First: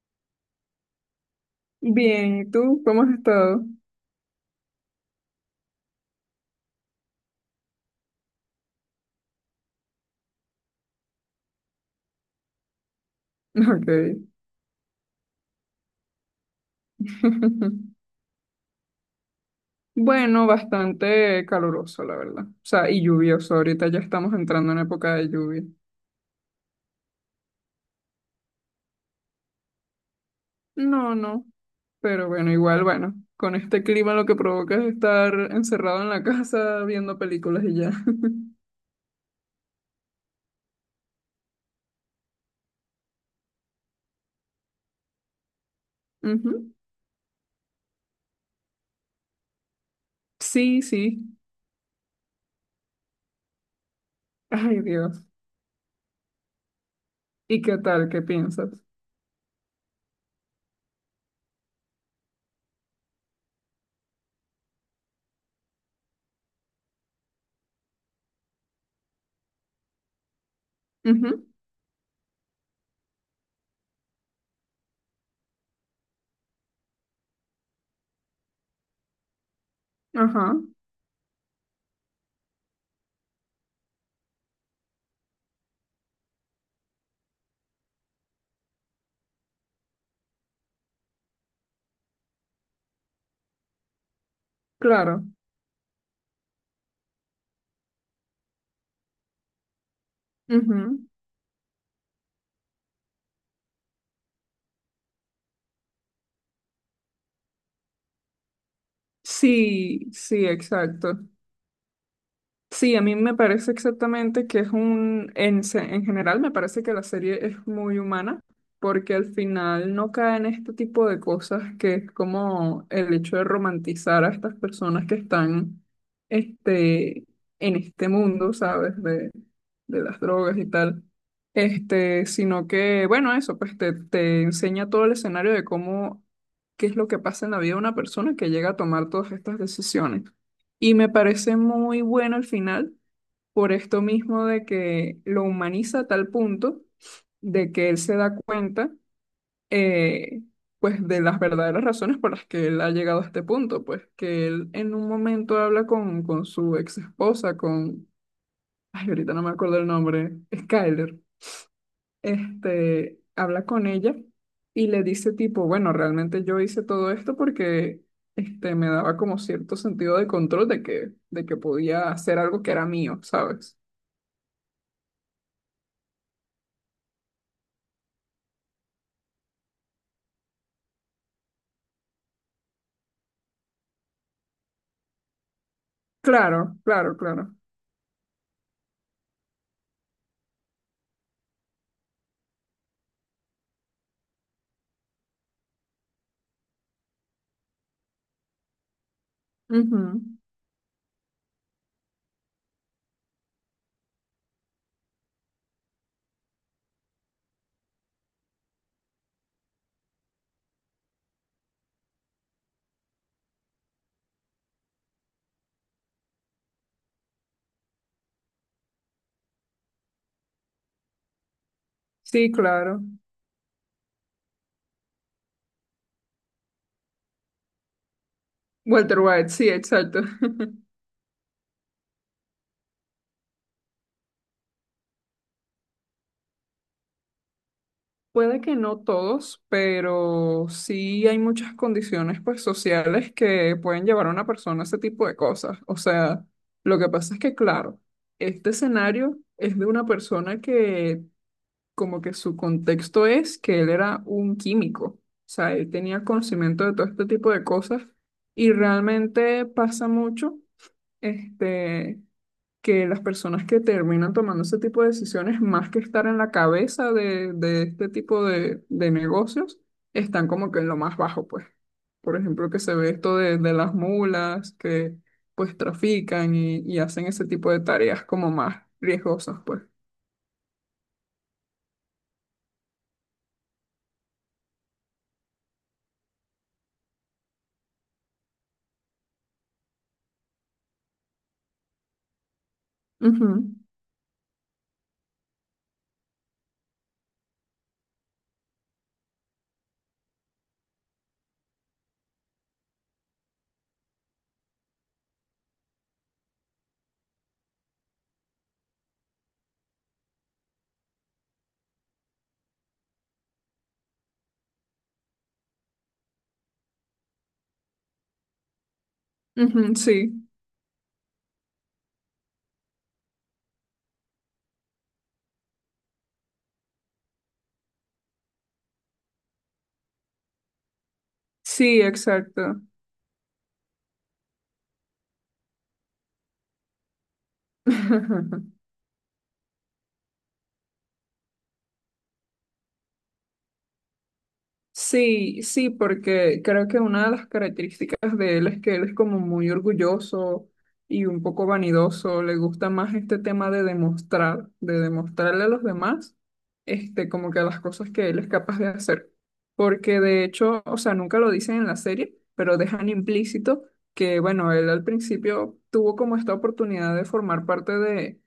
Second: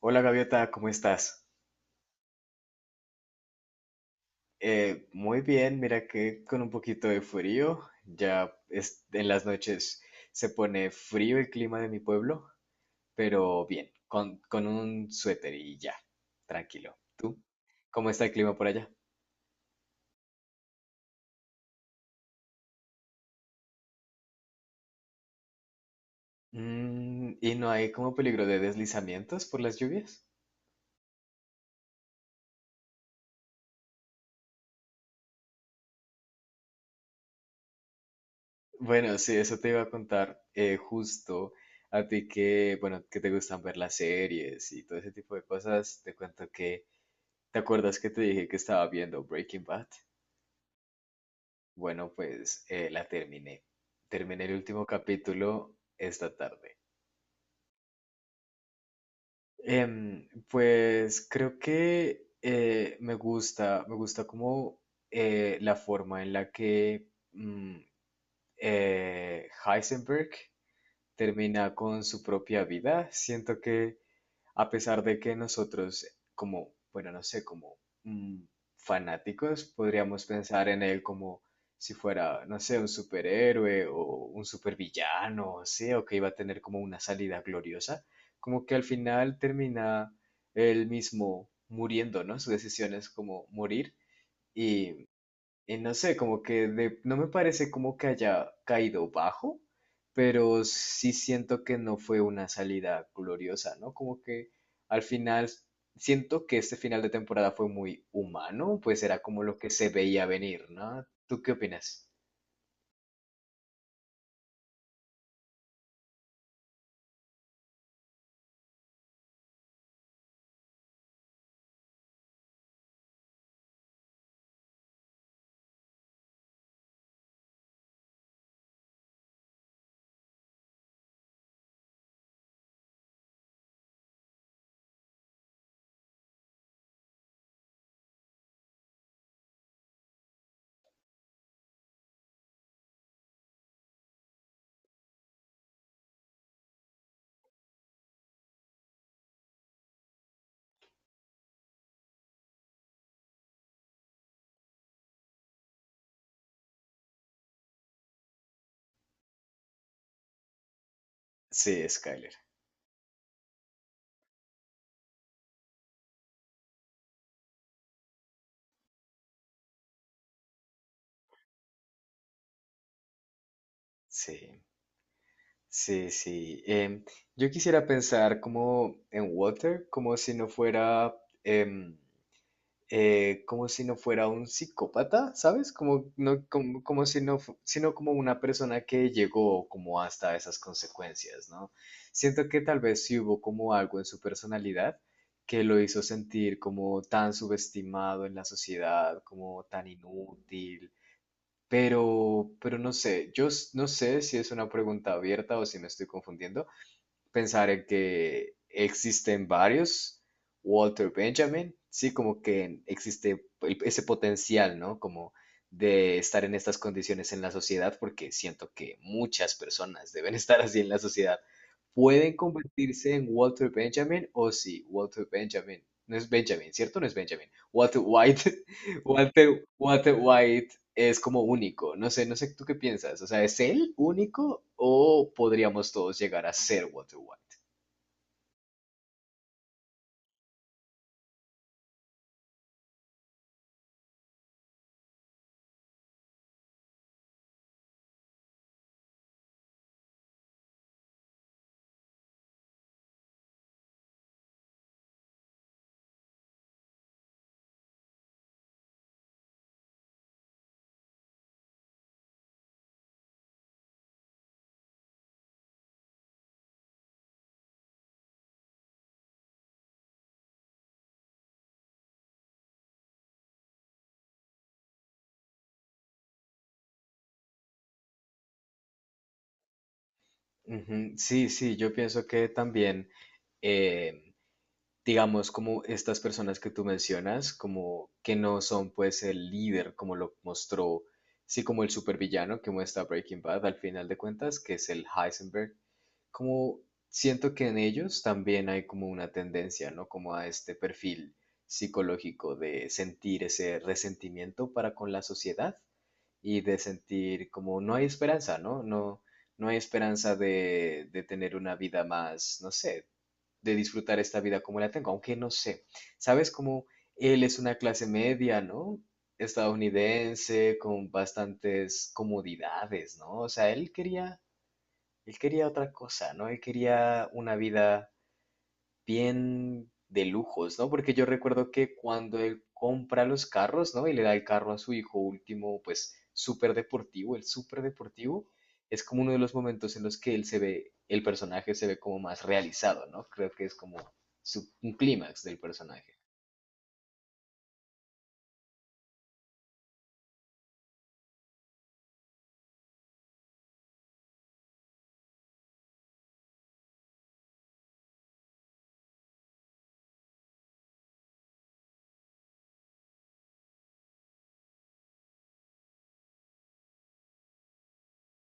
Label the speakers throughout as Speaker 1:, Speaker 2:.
Speaker 1: Hola Gaviota, ¿cómo estás?
Speaker 2: Bien, ¿y tú? ¿Cómo has estado?
Speaker 1: Muy bien, mira que con un poquito de frío, en las noches se pone frío el clima de mi pueblo, pero
Speaker 2: Ok.
Speaker 1: bien, con un suéter y ya, tranquilo. ¿Tú? ¿Cómo está el clima por allá?
Speaker 2: Bueno, bastante caluroso, la verdad. O sea, y lluvioso. Ahorita ya estamos entrando en época de lluvia.
Speaker 1: Mm, ¿y no hay como peligro de deslizamientos por las lluvias?
Speaker 2: No, no. Pero bueno, igual, bueno. Con este clima lo que provoca es estar encerrado en la casa viendo películas y ya.
Speaker 1: Bueno, sí, eso te iba a contar justo a ti que, bueno, que te gustan ver las series y todo ese tipo de cosas, te cuento
Speaker 2: Ujú.
Speaker 1: que. ¿Te acuerdas que te dije que estaba viendo Breaking Bad?
Speaker 2: Sí, sí.
Speaker 1: Bueno, pues la terminé. Terminé el
Speaker 2: Ay,
Speaker 1: último
Speaker 2: Dios.
Speaker 1: capítulo esta tarde.
Speaker 2: ¿Y qué tal? ¿Qué piensas?
Speaker 1: Pues creo que me gusta como la forma en la que mm, Heisenberg
Speaker 2: Ujú.
Speaker 1: termina con su propia vida. Siento que a pesar de que nosotros, como, bueno, no sé, como mm, fanáticos, podríamos
Speaker 2: Ajá.
Speaker 1: pensar en él como si fuera, no sé, un superhéroe o un supervillano, sí, o que iba a tener como una salida gloriosa, como que al final termina él mismo muriendo, ¿no? Su decisión es como morir y
Speaker 2: Claro.
Speaker 1: no sé, como que no me parece como que haya caído bajo, pero
Speaker 2: Ujú.
Speaker 1: sí siento que no fue una salida gloriosa, ¿no? Como que al final siento que este final de temporada fue muy humano, pues era como lo que se
Speaker 2: Sí,
Speaker 1: veía
Speaker 2: sí,
Speaker 1: venir, ¿no?
Speaker 2: exacto.
Speaker 1: ¿Tú qué opinas?
Speaker 2: Sí, a mí me parece exactamente que es un, en, en general me parece que la serie es muy humana, porque al final no cae en este tipo de cosas que es como el hecho de romantizar a estas personas que están este, en este mundo, ¿sabes? De, las drogas y tal. Este, sino que, bueno, eso, pues te enseña todo el escenario de cómo, qué es lo que pasa en la vida de una persona que llega a tomar todas estas decisiones. Y me parece muy bueno el final, por esto mismo de que lo humaniza a tal punto de que él se da cuenta, eh, pues, de las verdaderas razones por las que él ha llegado a este punto, pues, que él en un momento habla con su ex esposa, con, ay, ahorita no me acuerdo el nombre, Skyler.
Speaker 1: Sí, Skyler.
Speaker 2: Este, habla con ella y le dice tipo, bueno, realmente yo hice todo esto porque este, me daba como cierto sentido de control de que podía hacer algo que era mío, ¿sabes?
Speaker 1: Sí, sí, sí. Yo quisiera pensar como en Water, como si no fuera... em, como si no fuera un psicópata, ¿sabes? Como, no,
Speaker 2: Claro,
Speaker 1: como, como
Speaker 2: claro,
Speaker 1: si no,
Speaker 2: claro.
Speaker 1: sino como una persona que llegó como hasta esas consecuencias, ¿no? Siento que tal vez sí hubo como algo en su personalidad que lo hizo sentir como tan subestimado en la sociedad, como tan
Speaker 2: Ujú.
Speaker 1: inútil, pero no sé, no sé si es una pregunta abierta o si me estoy confundiendo, pensar en que existen varios Walter Benjamin, sí, como que existe ese potencial, ¿no? Como de estar en estas condiciones en la sociedad, porque siento que muchas personas deben estar así en la sociedad. ¿Pueden
Speaker 2: Sí, claro.
Speaker 1: convertirse en Walter Benjamin? O sí, Walter Benjamin. No es Benjamin, ¿cierto? No es Benjamin. Walter White.
Speaker 2: Walter White, sí,
Speaker 1: Walter
Speaker 2: exacto.
Speaker 1: White es como único. No sé tú qué piensas. O sea, ¿es él único o podríamos todos llegar a ser Walter White?
Speaker 2: Puede que no todos, pero sí hay muchas condiciones pues sociales que pueden llevar a una persona a ese tipo de cosas. O sea, lo que pasa es que, claro, este escenario es de una persona que como que su contexto es que él era un químico. O sea, él tenía conocimiento de todo este tipo de cosas y realmente pasa mucho, este, que las personas que terminan tomando ese tipo de decisiones, más que estar en la cabeza de, este tipo de negocios, están como que en lo más bajo, pues. Por ejemplo, que se ve esto de, las mulas que pues trafican y hacen ese tipo de tareas como más riesgosas, pues.
Speaker 1: Ujú, sí, sí, yo pienso que también, eh, digamos, como estas personas que tú mencionas, como que no son pues el líder, como lo mostró, sí, como el supervillano que muestra Breaking
Speaker 2: Ujú,
Speaker 1: Bad al final de cuentas, que es el Heisenberg, como siento que en ellos también hay como una tendencia, ¿no? Como a este perfil psicológico de sentir ese resentimiento para con la sociedad y de sentir como no hay esperanza, ¿no? No, no hay esperanza de tener una vida más, no sé, de disfrutar esta vida como la tengo, aunque no sé, ¿sabes? Como él es una clase media, ¿no?
Speaker 2: ujú, sí,
Speaker 1: Estadounidense, con bastantes comodidades, ¿no? O sea, él quería otra cosa, ¿no? Él quería una vida bien de lujos, ¿no? Porque yo recuerdo que
Speaker 2: sí,
Speaker 1: cuando él
Speaker 2: exacto.
Speaker 1: compra los carros, ¿no? Y le da el carro a su hijo último, pues el súper deportivo, es como uno de los momentos en los que él se ve, el personaje se ve como más realizado, ¿no? Creo que es como un clímax del
Speaker 2: Sí, sí,
Speaker 1: personaje.
Speaker 2: porque creo que una de las características de él es que él es como muy orgulloso y un poco vanidoso, le gusta más este tema de demostrar, de demostrarle a los demás, este, como que las cosas que él es capaz de hacer. Porque de hecho, o sea, nunca lo dicen en la serie, pero dejan implícito que, bueno, él al principio tuvo como esta oportunidad de formar parte de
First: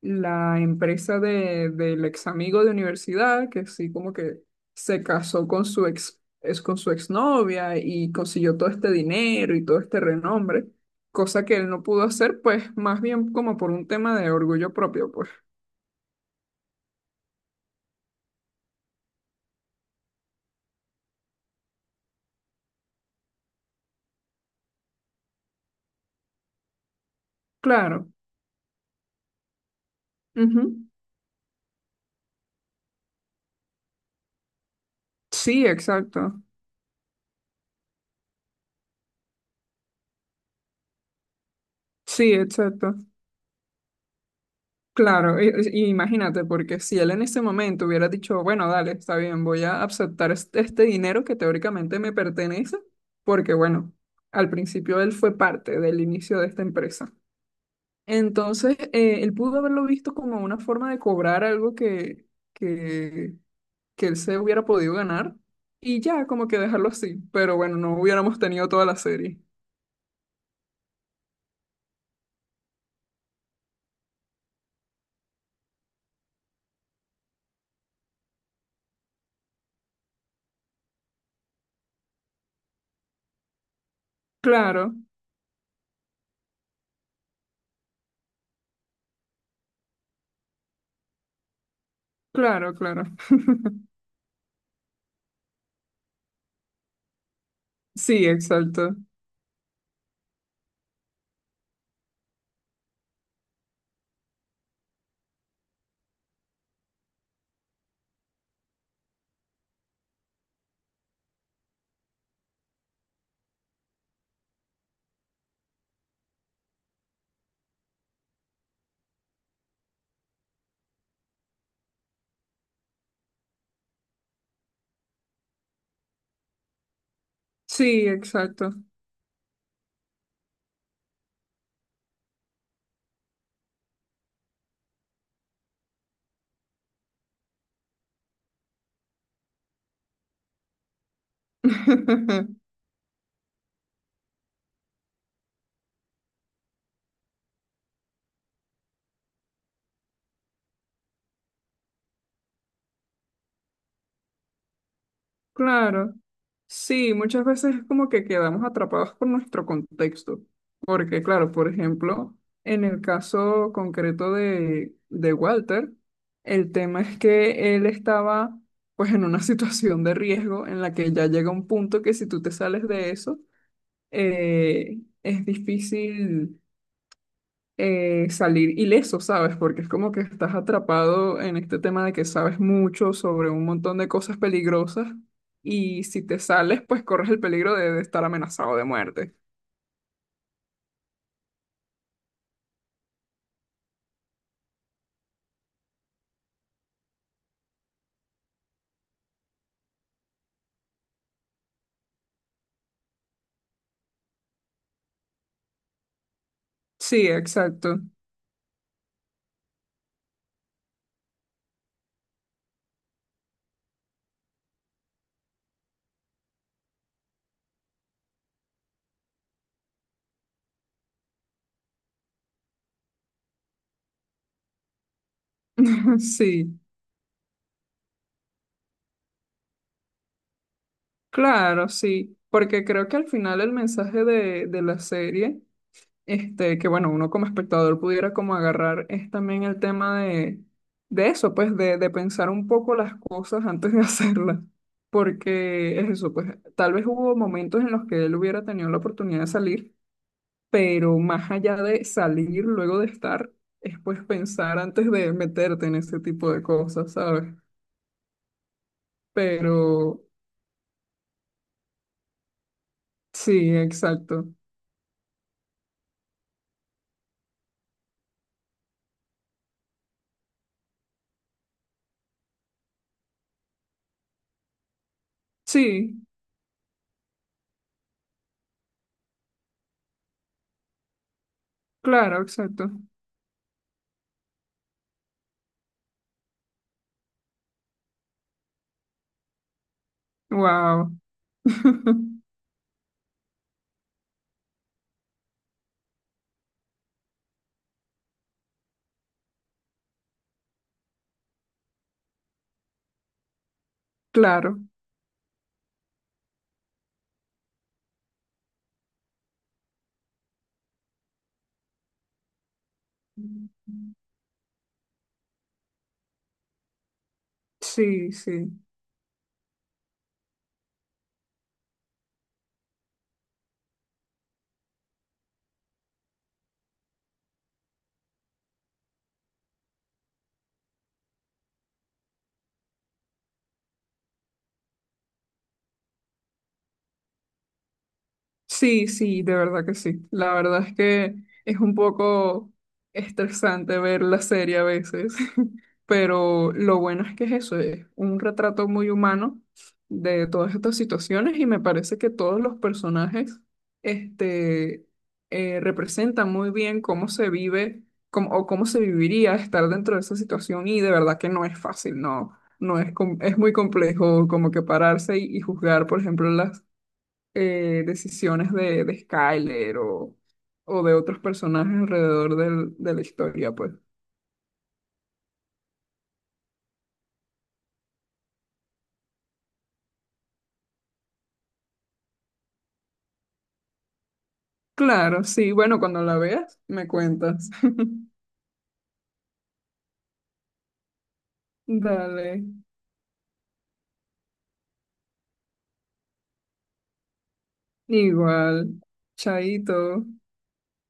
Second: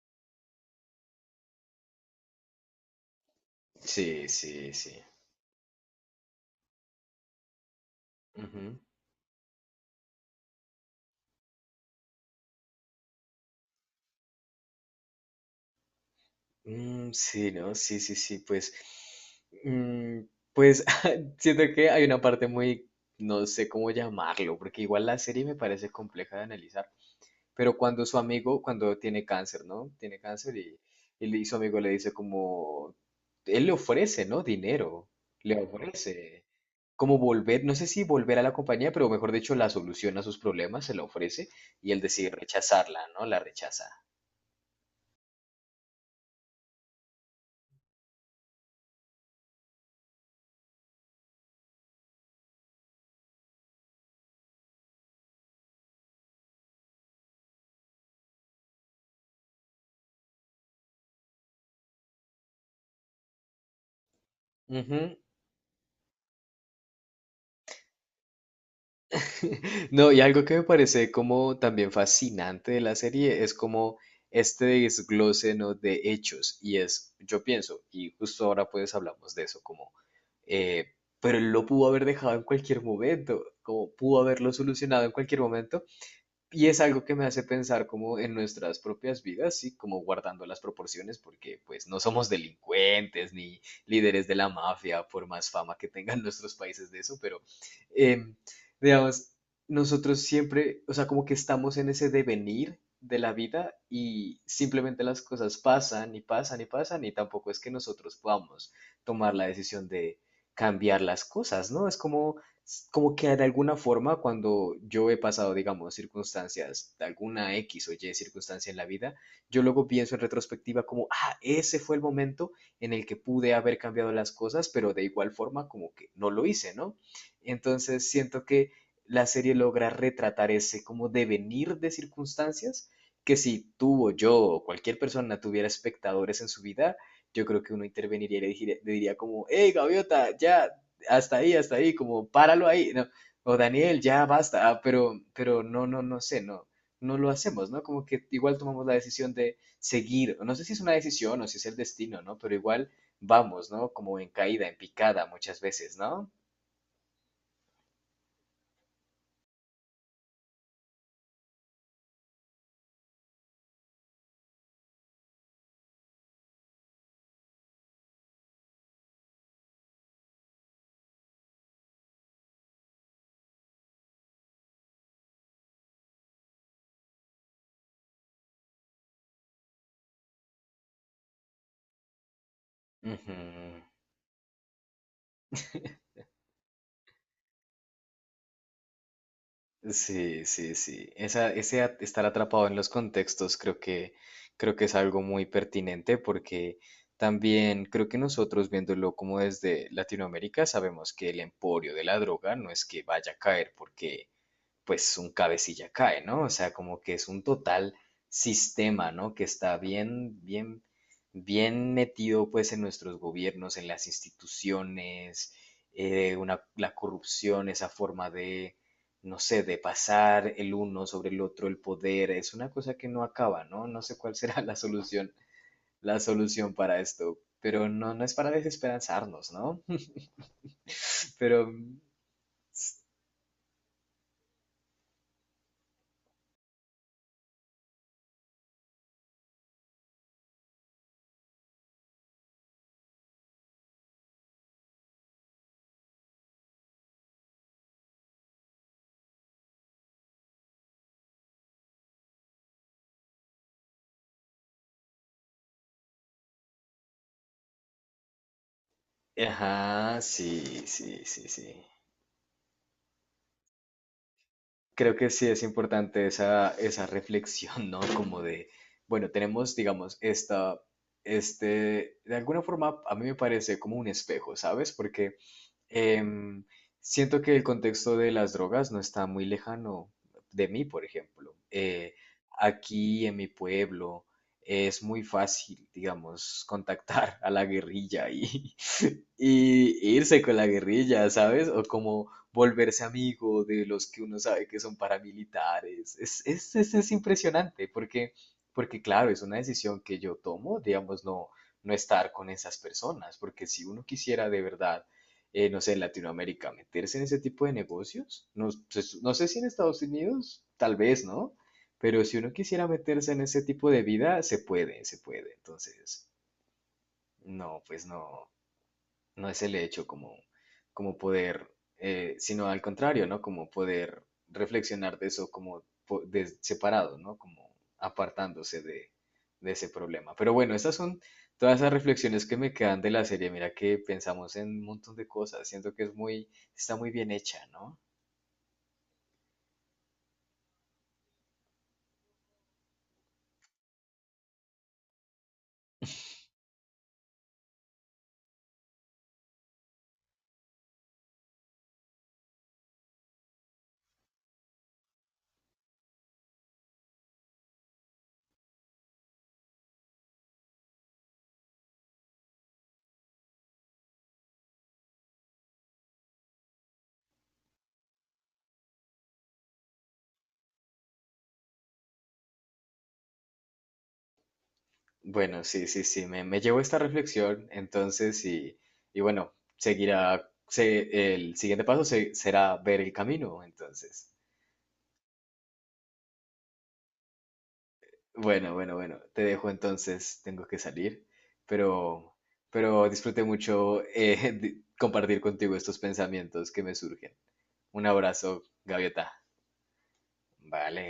Speaker 2: la empresa de, del ex amigo de universidad, que sí, como
Speaker 1: Sí,
Speaker 2: que
Speaker 1: sí, sí.
Speaker 2: se casó con su ex, es con su exnovia y consiguió todo este dinero y todo este renombre, cosa que él no pudo hacer, pues más bien como por un tema de orgullo propio, pues.
Speaker 1: Mm, sí, ¿no? Sí, sí, sí, pues, mm, pues siento que hay una parte muy, no sé cómo llamarlo, porque igual la serie me parece compleja de analizar, pero cuando
Speaker 2: Claro.
Speaker 1: su amigo, cuando tiene cáncer, ¿no? Tiene cáncer
Speaker 2: Ujú.
Speaker 1: y y su amigo le dice como, él le ofrece, ¿no? Dinero, le
Speaker 2: Sí, exacto.
Speaker 1: ofrece como volver, no sé si volver a la compañía, pero mejor dicho, la solución a sus problemas se la ofrece y él decide
Speaker 2: Sí, exacto.
Speaker 1: rechazarla, ¿no? La rechaza.
Speaker 2: Claro, y imagínate, porque si él en ese momento hubiera dicho, bueno, dale, está bien, voy a aceptar este, este dinero que teóricamente me pertenece, porque bueno, al principio él fue parte del inicio de esta empresa. Entonces, él pudo haberlo visto como una forma de cobrar algo que, que, que él se hubiera podido
Speaker 1: Ujú.
Speaker 2: ganar y ya, como que dejarlo así. Pero bueno, no hubiéramos tenido toda la serie.
Speaker 1: No, y algo que me parece como también fascinante de la serie es como este desglose, ¿no? De hechos. Y es, yo pienso, y justo ahora pues hablamos de eso, como, eh, pero él lo pudo haber dejado en cualquier momento, como pudo haberlo
Speaker 2: Claro,
Speaker 1: solucionado en cualquier momento, y es algo que me hace pensar como en nuestras propias vidas, sí, como guardando las proporciones, porque pues no somos
Speaker 2: claro, claro.
Speaker 1: delincuentes ni líderes de la mafia, por más fama que tengan nuestros países de eso, pero
Speaker 2: Sí,
Speaker 1: em,
Speaker 2: exacto.
Speaker 1: digamos, nosotros siempre, o sea, como que estamos en ese devenir de la vida y simplemente las cosas pasan y pasan y pasan y tampoco es que nosotros podamos tomar la decisión de cambiar las cosas, ¿no? Es como como que de alguna forma cuando yo he pasado, digamos, circunstancias, de alguna X o Y circunstancia en la vida, yo luego pienso en retrospectiva como, ah, ese fue el momento en el que pude haber cambiado las cosas, pero de igual forma como que no lo hice, ¿no?
Speaker 2: Sí,
Speaker 1: Entonces siento que
Speaker 2: exacto.
Speaker 1: la serie logra retratar ese como devenir de circunstancias que si tú o yo o cualquier persona tuviera espectadores en su vida, yo creo que uno interveniría y le diría, como, hey, gaviota, ya, hasta ahí, como páralo ahí, ¿no? O Daniel, ya basta, ah, pero no, no sé, no, no lo hacemos, ¿no? Como que igual tomamos la decisión de seguir, no sé si es una decisión o si es el destino, ¿no? Pero igual vamos, ¿no? Como en caída, en picada muchas veces,
Speaker 2: Claro,
Speaker 1: ¿no?
Speaker 2: sí, muchas veces es como que quedamos atrapados por nuestro contexto, porque claro, por ejemplo, en el caso concreto de, Walter, el tema es que él estaba pues en una situación de riesgo en la que ya llega un punto que si tú te sales de eso, es difícil salir ileso, ¿sabes? Porque es como que estás atrapado en este tema de que sabes mucho
Speaker 1: Ujú.
Speaker 2: sobre un montón de cosas peligrosas y si te sales, pues corres el peligro de, estar amenazado de muerte.
Speaker 1: Sí, sí, sí. Esa, estar atrapado en los contextos creo que es algo muy pertinente porque también creo que nosotros viéndolo como desde Latinoamérica sabemos que el emporio de la droga no es que vaya a caer porque pues un cabecilla cae, ¿no? O sea, como que
Speaker 2: Sí,
Speaker 1: es un total
Speaker 2: exacto.
Speaker 1: sistema, ¿no? Que está bien, bien metido pues en nuestros gobiernos, en las instituciones, la corrupción, esa forma de, no sé, de pasar el uno sobre el otro, el poder, es una cosa que no acaba, ¿no? No sé cuál será la solución
Speaker 2: Sí,
Speaker 1: para esto, pero no, no es para desesperanzarnos, ¿no? Pero,
Speaker 2: claro, sí. Porque creo que al final el mensaje de, la serie. Este, que bueno, uno como espectador pudiera como agarrar es también el tema de eso, pues de, pensar un poco las cosas antes de hacerlas, porque es eso, pues tal vez hubo momentos en los que él hubiera tenido la oportunidad de salir, pero más allá de salir luego de estar, es pues pensar antes de meterte en ese tipo de cosas, ¿sabes? Pero
Speaker 1: ajá, sí, sí, sí, sí.
Speaker 2: sí, exacto.
Speaker 1: Creo que sí es importante esa, esa reflexión, ¿no? Como de, bueno, tenemos, digamos, esta, este, de alguna forma a mí me parece como un espejo, ¿sabes? Porque
Speaker 2: Sí,
Speaker 1: em, siento que el contexto de las drogas no está muy lejano de mí, por ejemplo.
Speaker 2: claro, exacto.
Speaker 1: Aquí en mi pueblo es muy fácil, digamos, contactar a la guerrilla y irse con la
Speaker 2: Wow.
Speaker 1: guerrilla, ¿sabes? O como volverse amigo de los que uno sabe que son paramilitares. Es impresionante porque, porque, claro, es una decisión que yo tomo, digamos, no, no estar con esas personas, porque si uno quisiera de
Speaker 2: Claro.
Speaker 1: verdad, no sé, en Latinoamérica meterse en ese tipo de negocios, no, pues, no sé si en Estados Unidos, tal vez, ¿no? Pero si uno quisiera meterse en ese tipo de vida, se puede, se puede. Entonces, no, pues
Speaker 2: Sí, sí.
Speaker 1: no es el hecho como, como poder, sino al contrario, ¿no? Como poder reflexionar de eso como separado, ¿no? Como apartándose de ese problema. Pero bueno, estas son todas esas reflexiones que me quedan de la serie. Mira que pensamos en un montón de cosas. Siento que es muy, está muy bien hecha, ¿no?
Speaker 2: Sí, sí, de verdad que sí. La verdad es que es un poco estresante ver la serie a veces, pero lo bueno es que es eso, es un retrato muy humano de todas estas situaciones y me parece que todos los personajes este, representan muy bien cómo se vive o cómo se viviría estar dentro de esa situación y de verdad que no es fácil, no, no es, com- es muy complejo como que pararse y juzgar, por ejemplo, las decisiones de, Skyler o de otros personajes alrededor de la historia, pues.
Speaker 1: Bueno, sí, sí, sí, me llevo esta reflexión, entonces, y bueno, seguirá, el siguiente paso será ver el camino, entonces.
Speaker 2: Claro, sí, bueno, cuando la veas, me cuentas.
Speaker 1: Bueno, bueno, bueno, te dejo entonces, tengo que salir, pero,
Speaker 2: Dale,
Speaker 1: pero disfruté mucho compartir contigo estos pensamientos que me surgen. Un abrazo,
Speaker 2: igual,
Speaker 1: Gaviota.
Speaker 2: chaito.
Speaker 1: Vale.